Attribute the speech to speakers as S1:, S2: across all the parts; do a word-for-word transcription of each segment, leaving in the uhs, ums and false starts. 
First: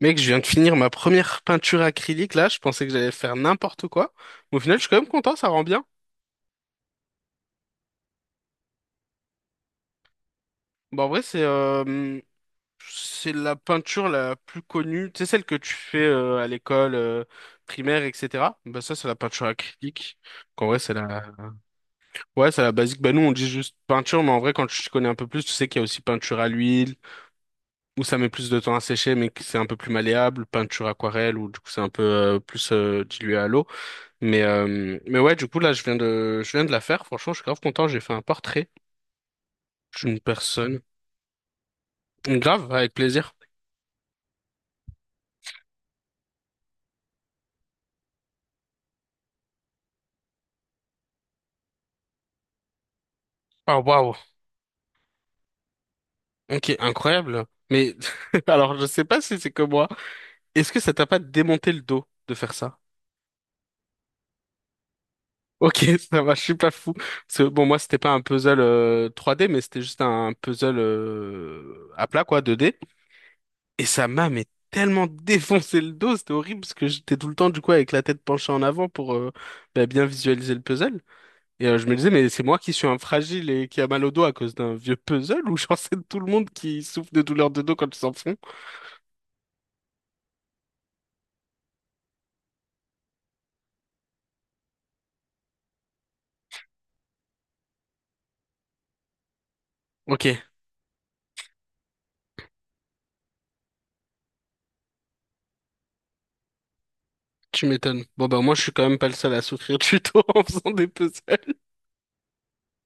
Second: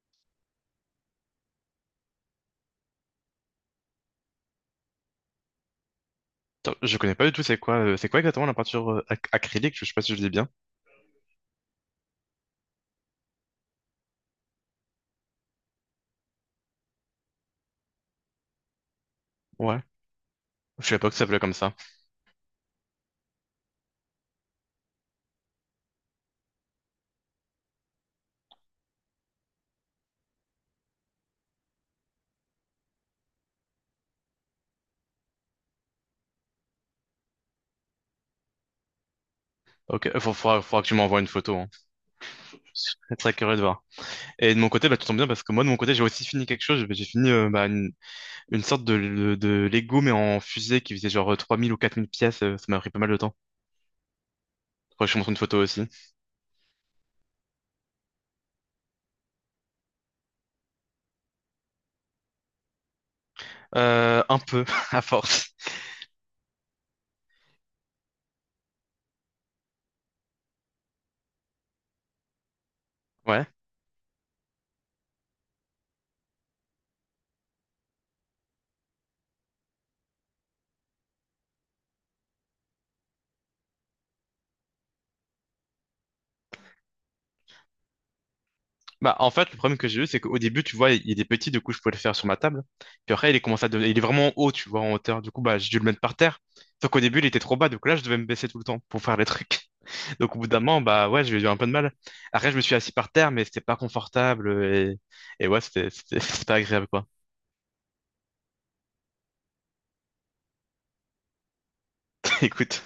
S1: Mec, je viens de finir ma première peinture acrylique là, je pensais que j'allais faire n'importe quoi. Mais au final, je suis quand même content, ça rend bien.
S2: Attends, je connais pas du tout, c'est quoi, euh, c'est quoi exactement la peinture euh, ac- acrylique? Je sais pas si je le dis bien.
S1: Bon, en vrai, c'est euh, c'est la peinture la plus connue, tu sais, celle que tu fais euh, à l'école euh, primaire, et cetera. Bah ça, c'est la peinture
S2: Ouais.
S1: acrylique. En vrai,
S2: Je
S1: c'est
S2: savais pas que ça
S1: la...
S2: s'appelait comme ça.
S1: Ouais, c'est la basique. Bah nous, on dit juste peinture, mais en vrai, quand tu t'y connais un peu plus, tu sais qu'il y a aussi peinture à l'huile, où ça met plus de temps à sécher, mais que c'est un peu plus malléable, peinture aquarelle, où du coup, c'est un peu euh, plus euh, dilué à l'eau. Mais, euh, mais ouais, du coup, là, je viens de, je viens de la faire. Franchement, je suis grave content. J'ai fait un portrait
S2: Ok,
S1: d'une
S2: faut, faudra,
S1: personne.
S2: faudra que tu m'envoies une photo, hein. Je
S1: Grave, avec
S2: serais très
S1: plaisir.
S2: curieux de voir. Et de mon côté, bah, tu tombes bien parce que moi, de mon côté, j'ai aussi fini quelque chose. J'ai fini euh, bah, une, une sorte de, de, de Lego, mais en fusée qui faisait genre euh, trois mille ou quatre mille pièces. euh, Ça m'a pris pas mal de temps.
S1: Ah, waouh.
S2: Faudrait que je te montre une photo aussi.
S1: Ok, incroyable. Mais, alors, je sais pas si c'est que moi. Est-ce que ça t'a pas démonté le dos de faire ça?
S2: Euh, un peu, à force.
S1: Ok, ça va, je suis pas fou. Parce que, bon, moi, c'était pas un puzzle euh, trois D, mais c'était juste un puzzle euh, à plat, quoi, deux D.
S2: Ouais.
S1: Et ça m'a, mais tellement défoncé le dos, c'était horrible, parce que j'étais tout le temps, du coup, avec la tête penchée en avant pour euh, bah, bien visualiser le puzzle. Et euh, je me disais, mais c'est moi qui suis un fragile et qui a mal au dos à cause d'un vieux puzzle ou genre c'est tout le monde qui souffre de douleurs de dos quand ils s'en font?
S2: Bah, en fait, le problème que j'ai eu, c'est qu'au début, tu vois, il est petit, du coup, je pouvais le faire sur ma table. Puis après, il est commencé à devenir- il est vraiment haut, tu vois, en hauteur. Du coup, bah, j'ai dû le mettre par terre. Sauf qu'au début, il était trop bas, donc là, je devais me baisser tout le temps pour faire les trucs.
S1: Ok,
S2: Donc, au bout d'un moment, bah, ouais, j'ai eu un peu de mal. Après, je me suis assis par terre, mais c'était pas confortable et, et ouais, c'était, c'était, c'était pas agréable, quoi.
S1: tu m'étonnes. Bon, bah moi je suis quand même pas le seul à souffrir du dos en faisant des puzzles.
S2: Écoute.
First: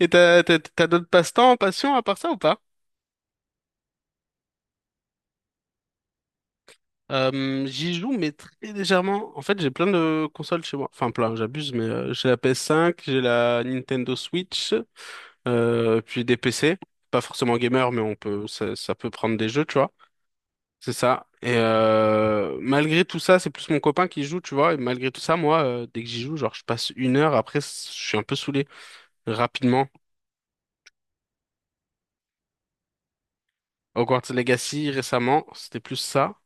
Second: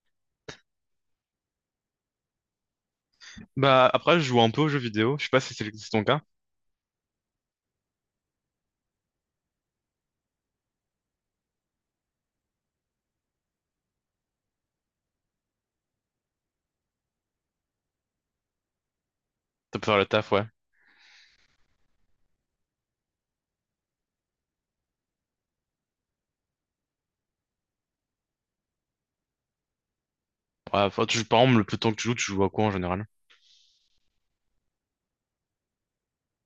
S1: Et t'as t'as t'as d'autres passe-temps, passions à part ça ou pas?
S2: Bah, après, je joue un peu aux jeux vidéo. Je sais pas si c'est le- c'est ton cas.
S1: Euh, j'y joue mais très légèrement. En fait j'ai plein de consoles chez moi. Enfin plein, j'abuse mais euh, j'ai la PS cinq, j'ai la Nintendo Switch, euh, puis des P C. Pas forcément gamer mais on peut ça, ça peut prendre des jeux tu
S2: Tu peux
S1: vois.
S2: faire le taf, ouais.
S1: C'est ça. Et euh, malgré tout ça, c'est plus mon copain qui joue, tu vois. Et malgré tout ça, moi, euh, dès que j'y joue, genre, je passe une heure. Après, c- je suis un peu saoulé. Rapidement.
S2: Ouais, enfin, tu joues, par exemple, le plus temps que tu joues, tu joues à quoi en général?
S1: Hogwarts Legacy, récemment, c'était plus ça.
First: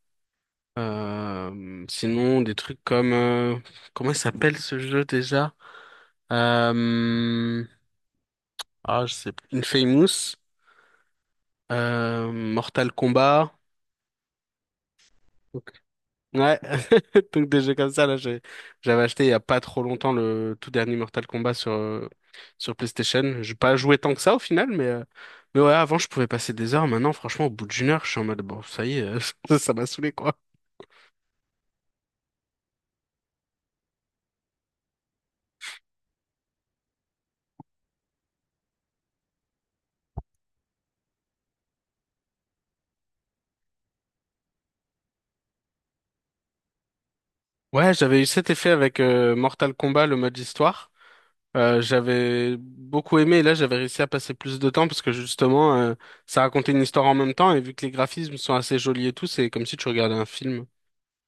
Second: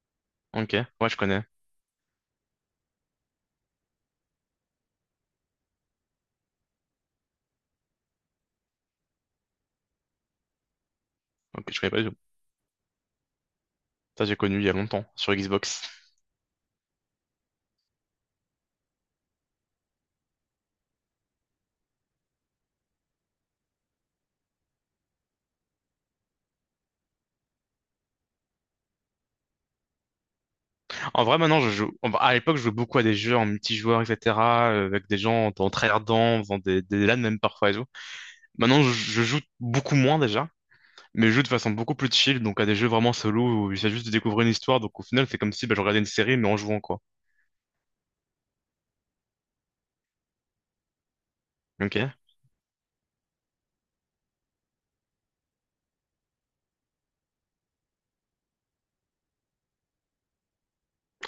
S2: Ok. Ouais, je connais.
S1: Euh, sinon, des trucs comme... euh, comment il s'appelle ce jeu déjà? Euh, ah, je sais plus. Infamous.
S2: Ok, je connais pas du tout.
S1: Euh, Mortal Kombat.
S2: Ça, j'ai connu il y a longtemps, sur Xbox.
S1: Ouais, donc des jeux comme ça, là, j'ai- j'avais acheté il y a pas trop longtemps le tout dernier Mortal Kombat sur, euh, sur PlayStation. J'ai pas joué tant que ça au final, mais, euh, mais ouais, avant je pouvais passer des heures. Maintenant, franchement, au bout d'une heure, je suis en mode bon, ça y est, euh, ça ça m'a saoulé quoi.
S2: En vrai, maintenant, je joue. en- À l'époque, je jouais beaucoup à des jeux en multijoueur, et cetera, euh, avec des gens en tryhardant, en faisant des, des LAN même parfois et tout. Maintenant, je, je joue beaucoup moins déjà, mais je joue de façon beaucoup plus chill, donc à des jeux vraiment solo où il s'agit juste de découvrir une histoire. Donc au final, c'est comme si bah, je regardais une série, mais en jouant, quoi.
S1: Ouais, j'avais eu cet effet avec euh, Mortal Kombat, le mode histoire. Euh,
S2: Ok.
S1: j'avais beaucoup aimé et là j'avais réussi à passer plus de temps parce que justement euh, ça racontait une histoire en même temps et vu que les graphismes sont assez jolis et tout, c'est comme si tu regardais un film.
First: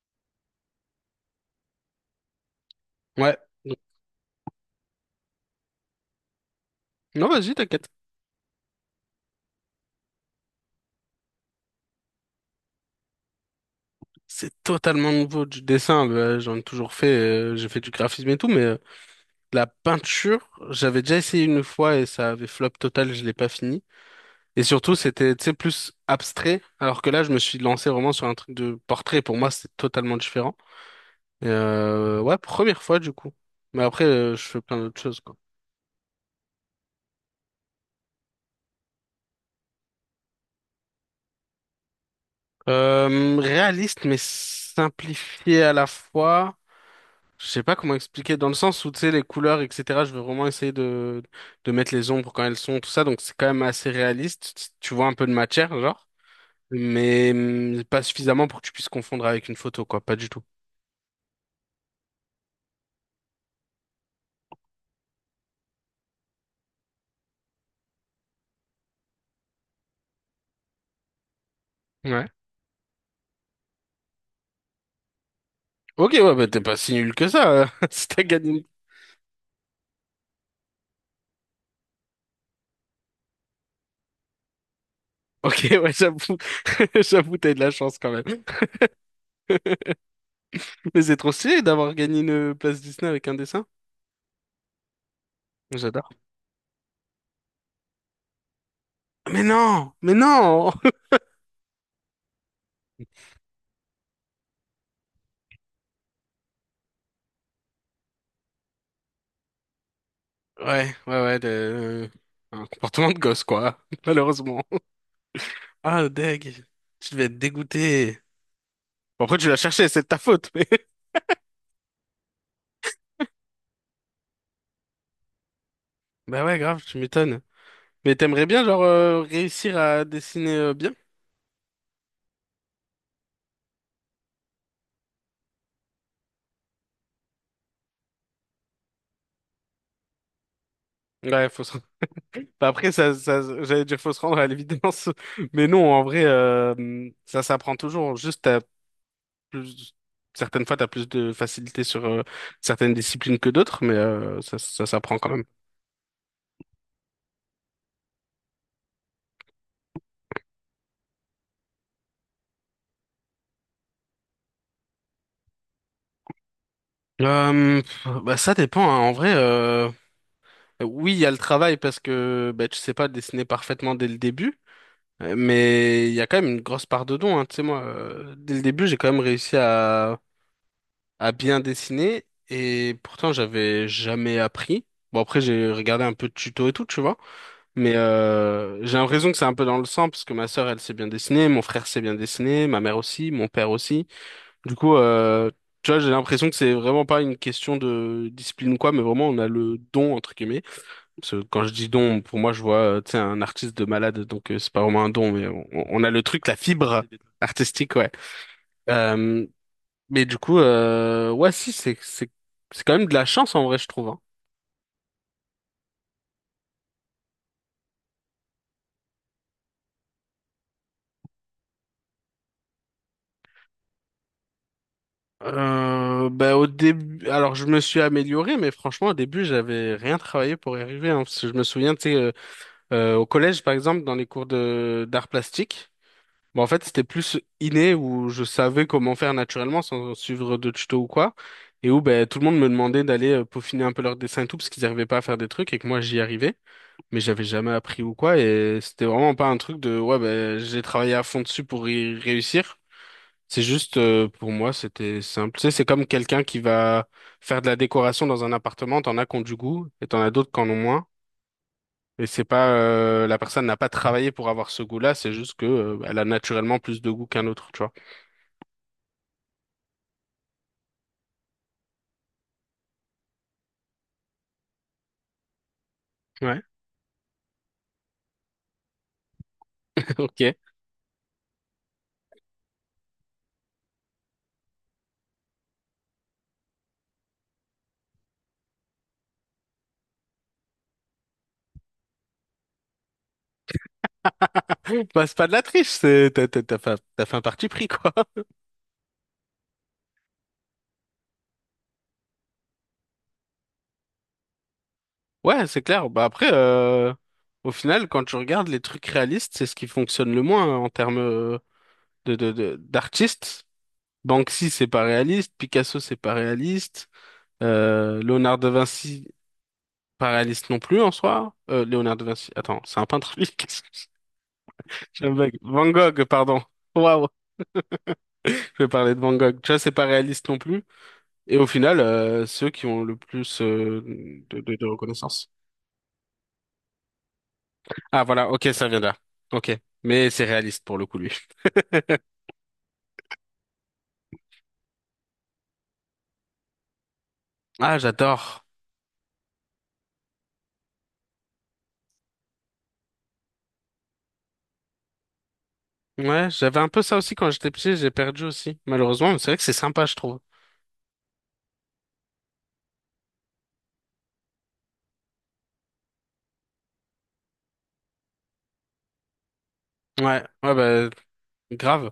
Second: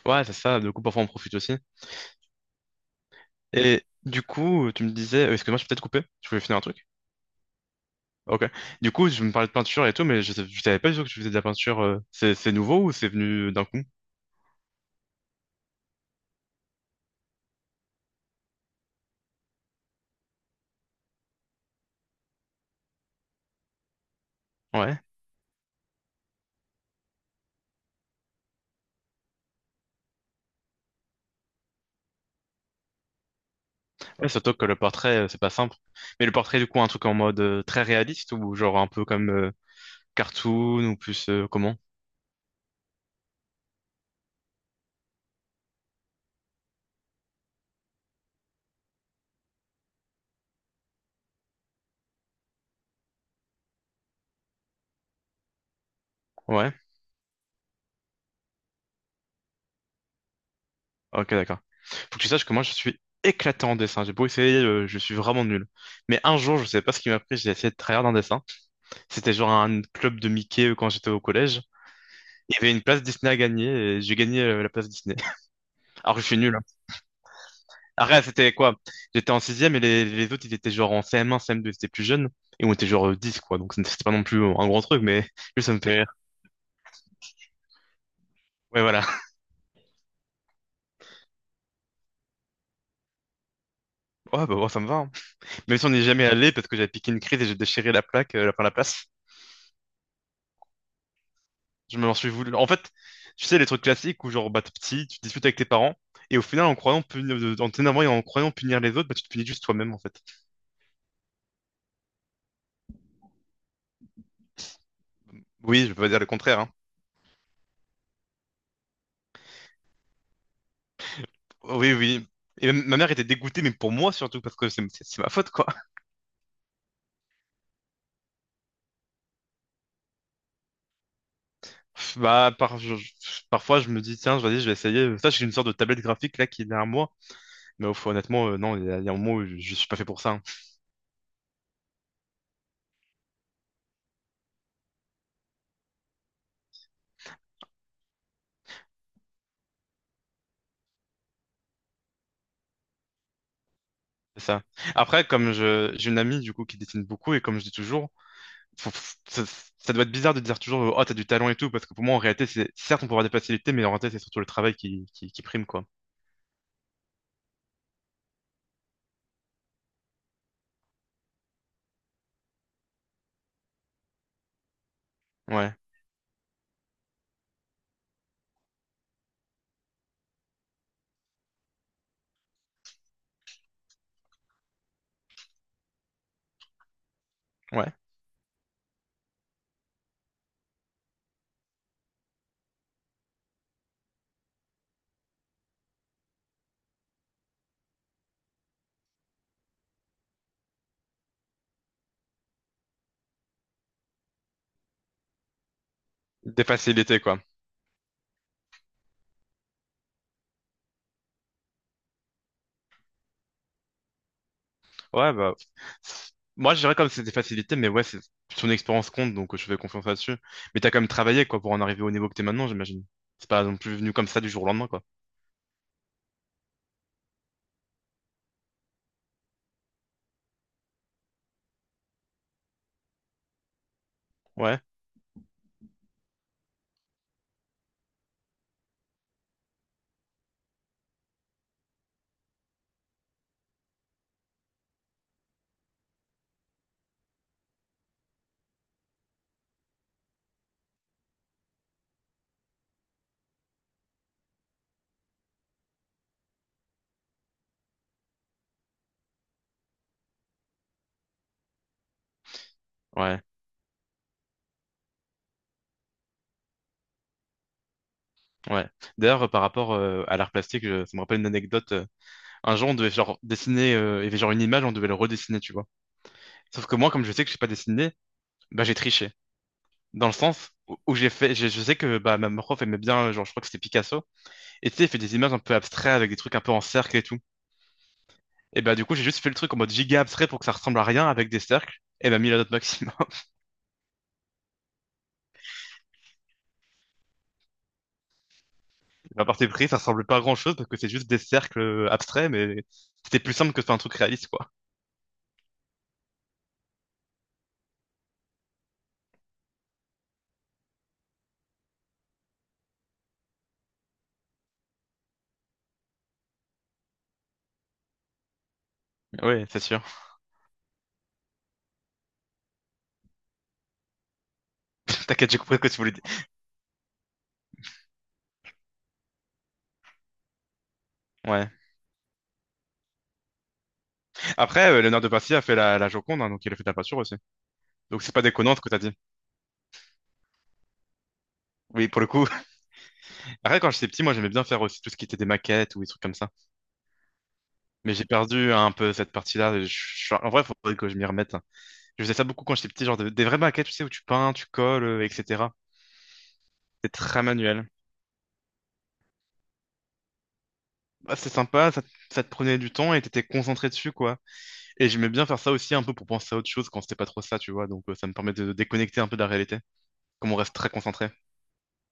S2: Ouais, c'est ça. Du coup, parfois, on profite aussi.
S1: Ouais.
S2: Et du coup, tu me disais, euh, excuse-moi, je peux peut-être couper. Je voulais finir un truc.
S1: Non, vas-y, t'inquiète.
S2: Ok. Du coup, je me parlais de peinture et tout, mais je, sais- je savais pas du tout que tu faisais de la peinture. euh, C'est c'est nouveau ou c'est venu d'un coup?
S1: C'est totalement nouveau du dessin. Bah, j'en ai toujours fait, euh, j'ai fait du graphisme et tout, mais euh, la peinture, j'avais déjà essayé une fois et ça avait flop total, je l'ai pas fini. Et surtout,
S2: Ouais.
S1: c'était, tu sais, plus abstrait, alors que là, je me suis lancé vraiment sur un truc de portrait. Pour moi, c'est totalement différent. Et, euh, ouais, première fois du coup. Mais après,
S2: Ouais,
S1: euh, je
S2: surtout
S1: fais
S2: que le
S1: plein d'autres choses,
S2: portrait, euh,
S1: quoi.
S2: c'est pas simple. Mais le portrait, du coup, un truc en mode euh, très réaliste ou genre un peu comme euh, cartoon ou plus euh, comment?
S1: Euh, réaliste, mais simplifié à la fois. Je sais pas comment expliquer, dans le sens où, tu sais, les couleurs, et cetera, je veux vraiment essayer de, de mettre les ombres quand elles sont, tout ça, donc c'est quand même assez réaliste. Tu tu vois un peu de matière, genre,
S2: Ouais.
S1: mais hum, pas suffisamment pour que tu puisses confondre avec une photo, quoi, pas du tout.
S2: Ok, d'accord. Faut que tu saches que moi, je suis éclatant en dessin. J'ai beau essayer, euh, je suis vraiment nul. Mais un jour, je sais pas ce qui m'a pris, j'ai essayé de tryhard un dessin. C'était genre un club de Mickey euh, quand j'étais au collège.
S1: Ouais.
S2: Il y avait une place Disney à gagner et j'ai gagné euh, la place Disney.
S1: Ok,
S2: Alors que je
S1: ouais,
S2: suis
S1: bah
S2: nul.
S1: t'es pas si nul que ça, euh, si t'as
S2: Après,
S1: gagné.
S2: c'était
S1: une-
S2: quoi? J'étais en sixième et les, les autres, ils étaient genre en C M un, C M deux, ils étaient plus jeunes. Et on était genre euh, dix, quoi. Donc, c'était pas non plus euh, un grand truc, mais
S1: Ok,
S2: juste ça me
S1: ouais,
S2: fait rire.
S1: j'avoue, j'avoue, t'as eu de la chance quand même.
S2: Ouais, voilà.
S1: Mais c'est trop stylé d'avoir gagné une euh, place Disney avec un dessin.
S2: Ouais, bah, bon, ça me va, hein. Même si on n'est
S1: J'adore.
S2: jamais allé parce que j'avais piqué une crise et j'ai déchiré la plaque, euh, enfin, la place.
S1: Mais non, mais non!
S2: Je m'en suis voulu. En fait, tu sais, les trucs classiques où genre, bah, t'es petit, tu discutes avec tes parents. Et au final, en croyant punir, euh, en t'énervant et en croyant punir les autres, bah, tu te punis juste toi-même, en fait.
S1: Ouais, ouais, ouais, de- euh, un comportement de gosse, quoi, malheureusement.
S2: Oui, je peux
S1: Ah,
S2: pas dire le
S1: deg.
S2: contraire, hein.
S1: Tu devais être dégoûté. Bon, après, tu l'as cherché, c'est de ta faute. mais-
S2: Oui, oui. Et même- ma mère était dégoûtée, mais pour moi surtout, parce que c'est c'est- c'est ma faute, quoi.
S1: Bah ouais, grave, tu m'étonnes. Mais t'aimerais bien, genre, euh, réussir à dessiner euh, bien?
S2: Bah, par- je- je- parfois, je me dis, tiens, vas-y, je vais essayer. Ça, j'ai une sorte de tablette graphique là qui est derrière moi. Mais au fond, honnêtement, euh, non, il y a, il y a un moment où je, je suis pas fait pour ça, hein.
S1: Ouais, faut se... Bah après, ça, ça, j'allais dire faut se rendre à l'évidence. Mais non, en vrai, euh, ça s'apprend toujours. Juste, t'as plus... Certaines fois, t'as plus de facilité sur euh, certaines disciplines que d'autres, mais euh,
S2: C'est
S1: ça,
S2: ça.
S1: ça s'apprend
S2: Après,
S1: quand même.
S2: comme je, j'ai une amie du coup qui dessine beaucoup et comme je dis toujours, faut- faut- ça, ça doit être bizarre de dire toujours, oh, t'as du talent et tout, parce que pour moi, en réalité, c'est certes, on peut avoir des facilités, mais en réalité, c'est surtout le travail qui, qui, qui prime, quoi.
S1: Euh, pff, bah ça dépend, hein. En vrai, euh, oui, il y a le travail parce que bah, tu sais pas dessiner parfaitement dès le début. Euh,
S2: Ouais,
S1: Mais il y a quand même une grosse part de don, hein. Tu sais, moi, euh, dès le début, j'ai quand même réussi à, à bien dessiner et pourtant, j'avais jamais appris. Bon, après, j'ai regardé un peu de tuto et tout, tu vois.
S2: ouais.
S1: Mais euh, j'ai l'impression que c'est un peu dans le sang parce que ma sœur, elle sait bien dessiner, mon frère sait bien dessiner, ma mère aussi, mon père aussi. Du coup, euh, tu vois, j'ai l'impression que c'est vraiment pas une question de discipline ou quoi, mais vraiment, on a le don, entre guillemets. Parce que quand je dis don, pour moi, je vois, euh, tu sais, un artiste de malade, donc euh, c'est pas vraiment un don, mais on, on a le truc, la
S2: Des
S1: fibre
S2: facilités, quoi.
S1: artistique, ouais. Euh, mais du coup, euh, ouais, si, c'est, c'est, c'est quand même de la chance en vrai, je trouve. Hein.
S2: Ouais, bah, c'est- moi, je dirais comme c'est des facilités, mais ouais, c'est son expérience compte, donc euh, je fais confiance là-dessus. Mais t'as quand même travaillé, quoi, pour en arriver au niveau que t'es maintenant, j'imagine. C'est pas non plus venu comme ça du jour au lendemain, quoi.
S1: Euh, bah, au début, alors je me suis amélioré, mais franchement, au début, j'avais rien travaillé pour y arriver, hein, parce que je me souviens, tu sais, euh, euh, au collège, par exemple, dans les cours
S2: Ouais,
S1: de d'art plastique. Bon, en fait, c'était plus inné où je savais comment faire naturellement sans suivre de tuto ou quoi. Et où ben, tout le monde me demandait d'aller euh, peaufiner un peu leur dessin et tout parce qu'ils n'arrivaient pas à faire des trucs et que moi j'y arrivais. Mais j'avais jamais appris ou quoi. Et c'était vraiment pas un truc de ouais, ben, j'ai travaillé à fond dessus pour y réussir. C'est juste euh, pour moi, c'était simple. Tu sais, c'est comme quelqu'un qui va faire de la décoration dans un appartement. T'en as qui ont du goût et t'en as d'autres qui en ont moins. Et c'est pas euh, la
S2: ouais,
S1: personne n'a pas travaillé pour avoir ce goût-là, c'est juste que euh, elle a naturellement plus de goût qu'un autre, tu vois.
S2: ouais. D'ailleurs, euh, par rapport euh, à l'art plastique, je- ça me rappelle une anecdote. Euh, Un jour, on devait genre dessiner, euh, il y avait genre une image, on devait le redessiner, tu vois.
S1: Ouais,
S2: Sauf que moi, comme je sais que je sais pas dessiner, bah, j'ai triché. Dans le
S1: ok.
S2: sens où où j'ai fait, j'ai- je sais que bah, ma prof aimait bien, euh, genre, je crois que c'était Picasso. Et tu sais, il fait des images un peu abstraites avec des trucs un peu en cercle et tout. Et bah, du coup, j'ai juste fait le truc en mode giga abstrait pour que ça ressemble à rien avec des cercles. Et bah, mis la note maximum.
S1: Bah, c'est pas de la triche, c'est t'as t'as- t'as fait, t'as fait un parti pris, quoi.
S2: À part partir pris, ça ressemble pas à grand chose parce que c'est juste des cercles euh, abstraits, mais c'était plus simple que de faire un truc réaliste, quoi.
S1: Ouais, c'est clair. Bah après, euh, au final, quand tu regardes les trucs réalistes, c'est ce qui fonctionne le moins hein, en termes euh, de, de, de- d'artistes. Banksy, c'est pas réaliste. Picasso, c'est pas réaliste. Euh, Léonard de Vinci,
S2: Oui, c'est sûr.
S1: pas réaliste non plus en soi. Euh, Léonard de Vinci, attends, c'est un peintre, lui. Qu'est-ce que j'ai un
S2: T'inquiète,
S1: bug
S2: j'ai compris ce
S1: Van
S2: que tu voulais dire.
S1: Gogh, pardon. Waouh, je vais parler de Van Gogh. Tu vois, c'est pas réaliste non plus. Et au
S2: Ouais.
S1: final, euh, ceux qui ont le plus euh, de, de, de
S2: Après, euh, Léonard de
S1: reconnaissance.
S2: Vinci a fait la, la Joconde, hein, donc il a fait de la peinture aussi. Donc
S1: Ah
S2: c'est pas
S1: voilà, ok,
S2: déconnant ce
S1: ça
S2: que t'as
S1: vient de
S2: dit.
S1: là. Ok, mais c'est réaliste pour le coup, lui.
S2: Oui, pour le coup. Après, quand j'étais petit, moi, j'aimais bien faire aussi tout ce qui était des maquettes ou des trucs comme ça.
S1: Ah,
S2: Mais j'ai
S1: j'adore.
S2: perdu un peu cette partie-là. et je- je- En vrai, il faudrait que je m'y remette. Je faisais ça beaucoup quand j'étais petit, genre de- des vraies maquettes, tu sais, où tu peins, tu colles, euh, et cetera.
S1: Ouais, j'avais un peu
S2: C'est
S1: ça aussi
S2: très
S1: quand j'étais
S2: manuel.
S1: petit, j'ai perdu aussi, malheureusement, mais c'est vrai que c'est sympa, je trouve.
S2: Bah, c'est sympa, ça, te ça te prenait du temps et t'étais concentré dessus, quoi. Et j'aimais bien faire ça aussi un peu pour penser à autre chose quand c'était pas trop ça, tu vois. Donc, euh, ça me permettait de déconnecter un peu de la réalité,
S1: Ouais,
S2: comme on
S1: ouais,
S2: reste très
S1: bah,
S2: concentré.
S1: grave.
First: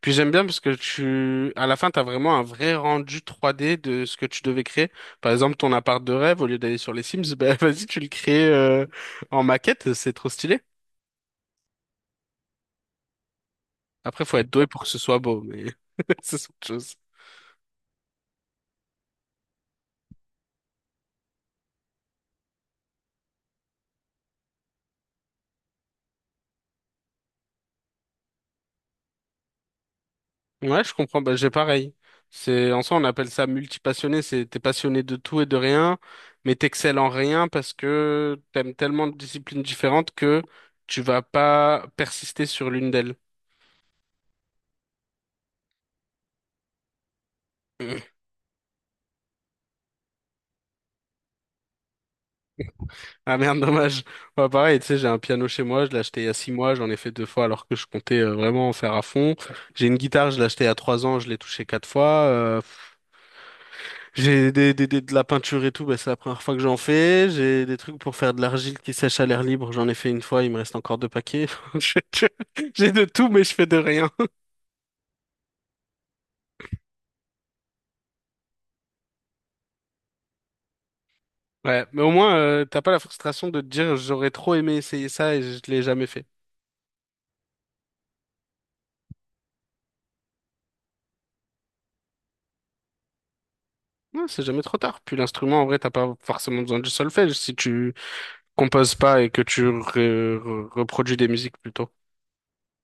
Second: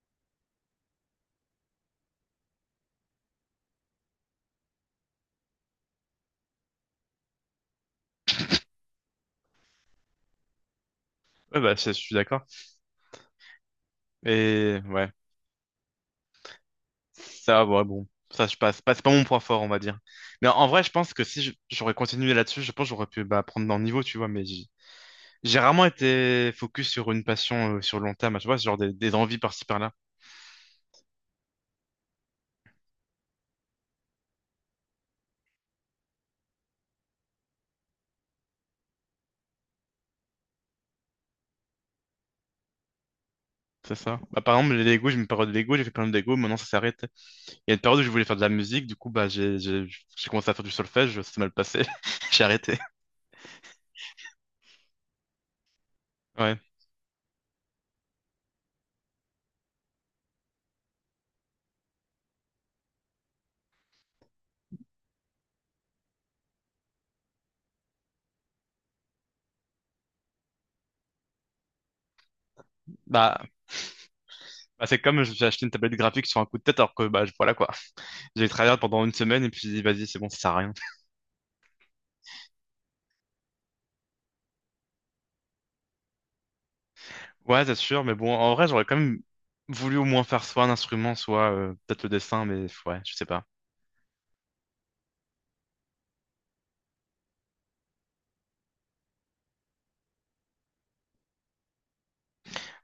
S1: Puis j'aime bien parce que tu, à la fin, t'as vraiment un vrai rendu trois D de ce que tu devais créer. Par exemple, ton appart de rêve, au lieu d'aller sur les Sims, bah, vas-y, tu le crées euh, en maquette, c'est trop stylé.
S2: Ouais, bah, je je suis d'accord.
S1: Après, faut être doué
S2: Et
S1: pour que ce
S2: ouais.
S1: soit beau, mais c'est autre chose.
S2: Ça, ouais, bon, ça je passe. Pas- C'est pas mon point fort, on va dire. Mais en en vrai, je pense que si je- j'aurais continué là-dessus, je pense que j'aurais pu bah, prendre dans le niveau, tu vois. Mais j'ai j'ai rarement été focus sur une passion euh, sur le long terme, tu vois, genre des, des envies par-ci par-là.
S1: Ouais, je comprends. Bah, j'ai pareil. C'est, en soi, on appelle ça multipassionné. C'est, t'es passionné de tout et de rien, mais t'excelles en rien parce que t'aimes tellement de disciplines différentes que tu vas pas persister sur l'une d'elles.
S2: C'est ça. Bah, par exemple, les Lego, j'ai eu une période de Lego, j'ai fait plein de Lego, maintenant ça s'arrête. Il y a une période où je voulais faire de la musique, du coup, bah, j'ai j'ai- j'ai commencé à faire du solfège, ça s'est mal passé, j'ai arrêté.
S1: Ah merde, dommage. Ouais, pareil, tu sais, j'ai un piano chez moi, je l'ai acheté il y a six
S2: Ouais.
S1: mois, j'en ai fait deux fois alors que je comptais euh, vraiment en faire à fond. J'ai une guitare, je l'ai achetée il y a trois ans, je l'ai touchée quatre fois. euh, J'ai des, des- des- de la peinture et tout, bah, c'est la première fois que j'en fais. J'ai des trucs pour faire de l'argile qui sèche à l'air libre. J'en ai fait une fois, il me reste encore deux paquets. Je- je- J'ai de tout, mais
S2: Bah,
S1: je fais de rien.
S2: bah, c'est comme j'ai acheté une tablette graphique sur un coup de tête, alors que, bah, voilà quoi. J'ai travaillé pendant une semaine et puis j'ai dit, vas-y, c'est bon, ça sert à rien.
S1: Ouais, mais au moins, euh, t'as pas la frustration de te dire j'aurais trop aimé essayer ça et je l'ai jamais fait.
S2: Ouais, c'est sûr, mais bon, en vrai, j'aurais quand même voulu au moins faire soit un instrument, soit euh, peut-être le dessin, mais ouais, je sais pas.
S1: Non, c'est jamais trop tard. Puis l'instrument, en vrai, t'as pas forcément besoin du solfège si tu composes pas et que tu re- re- reproduis des musiques plutôt.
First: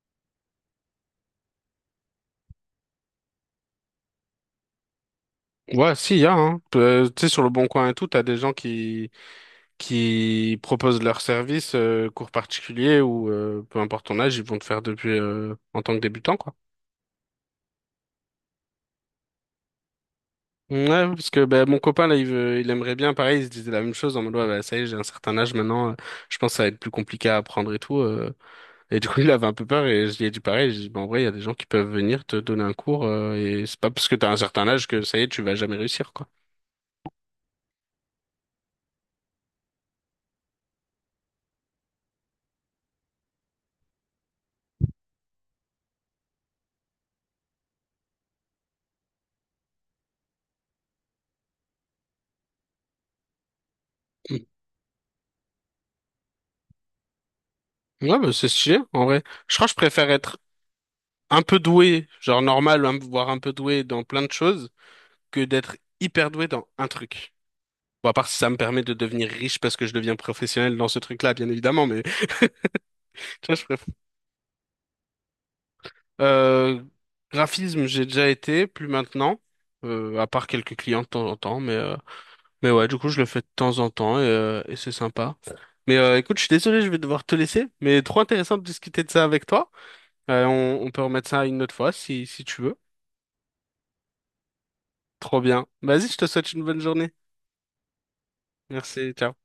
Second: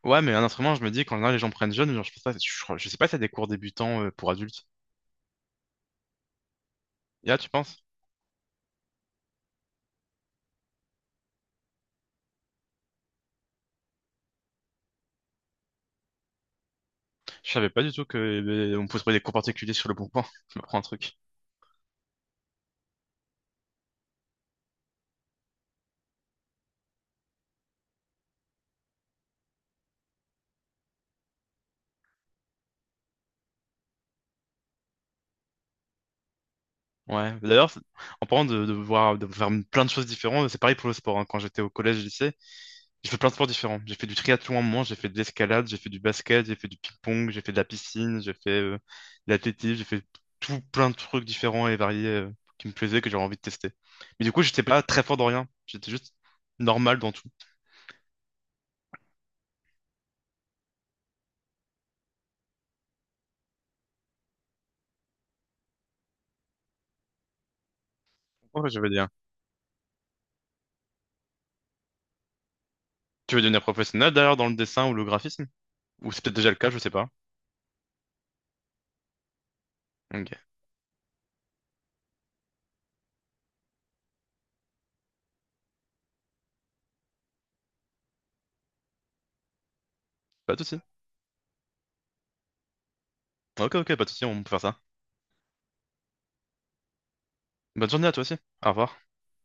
S2: Ouais, mais un instrument, je me dis, quand général, les gens prennent jeune, genre, je pense pas, je, je sais pas si y a des cours débutants euh, pour adultes.
S1: Ouais, si, y a, hein. Euh, tu sais,
S2: Là,
S1: sur le
S2: tu
S1: Bon
S2: penses?
S1: Coin et tout, t'as des gens qui qui proposent leurs services, euh, cours particuliers ou euh, peu importe ton âge, ils vont te faire depuis euh, en tant que débutant, quoi.
S2: Je savais pas du tout que euh, on pouvait trouver des cours particuliers sur le bon coin. Je me prends un
S1: Ouais,
S2: truc.
S1: parce que ben mon copain là, il veut, il aimerait bien, pareil, il se disait la même chose en mode ouais, bah, ça y est, j'ai un certain âge maintenant, euh, je pense que ça va être plus compliqué à apprendre et tout. euh. Et du coup, il avait un peu peur et je lui ai dit pareil. J'ai dit, bah, en vrai, il y a des gens qui peuvent venir te donner un cours euh, et c'est pas parce que t'as un certain âge que ça y est, tu vas jamais réussir, quoi.
S2: Ouais, d'ailleurs, c'est- en parlant de, de voir, de faire plein de choses différentes, c'est pareil pour le sport, hein. Quand j'étais au collège, lycée, j'ai fait plein de sports différents. J'ai fait du triathlon à un moment, j'ai fait de l'escalade, j'ai fait du basket, j'ai fait du ping-pong, j'ai fait de la piscine, j'ai fait euh, de l'athlétisme, j'ai fait tout plein de trucs différents et variés euh, qui me plaisaient, que j'avais envie de tester. Mais du coup, j'étais pas très fort dans rien. J'étais juste normal dans tout.
S1: Ouais, bah, c'est stylé, en vrai. Je crois que je préfère être un peu doué, genre normal, hein, voire un peu doué dans plein de choses, que d'être hyper doué dans un truc. Bon, à part si ça me
S2: Ouais, je
S1: permet
S2: veux
S1: de
S2: dire.
S1: devenir riche parce que je deviens professionnel dans ce truc-là, bien évidemment, mais
S2: Tu veux
S1: tu vois,
S2: devenir
S1: je préfère.
S2: professionnel d'ailleurs dans le dessin ou le graphisme? Ou c'est peut-être déjà le cas, je
S1: Euh,
S2: sais pas.
S1: Graphisme, j'ai déjà été, plus maintenant, euh, à
S2: Ok,
S1: part quelques clients de temps en temps, mais, euh, mais ouais, du coup, je le fais de temps en temps et, euh, et c'est sympa. Mais euh, écoute, je suis désolé, je vais devoir te laisser, mais trop intéressant de discuter de ça avec toi. Euh,
S2: pas de souci.
S1: on, on peut remettre ça une autre fois si, si tu veux.
S2: Ok, ok, pas de souci, on peut faire ça.
S1: Trop bien. Vas-y, je te souhaite une bonne journée.
S2: Bonne journée à toi aussi. Au revoir.
S1: Merci, ciao.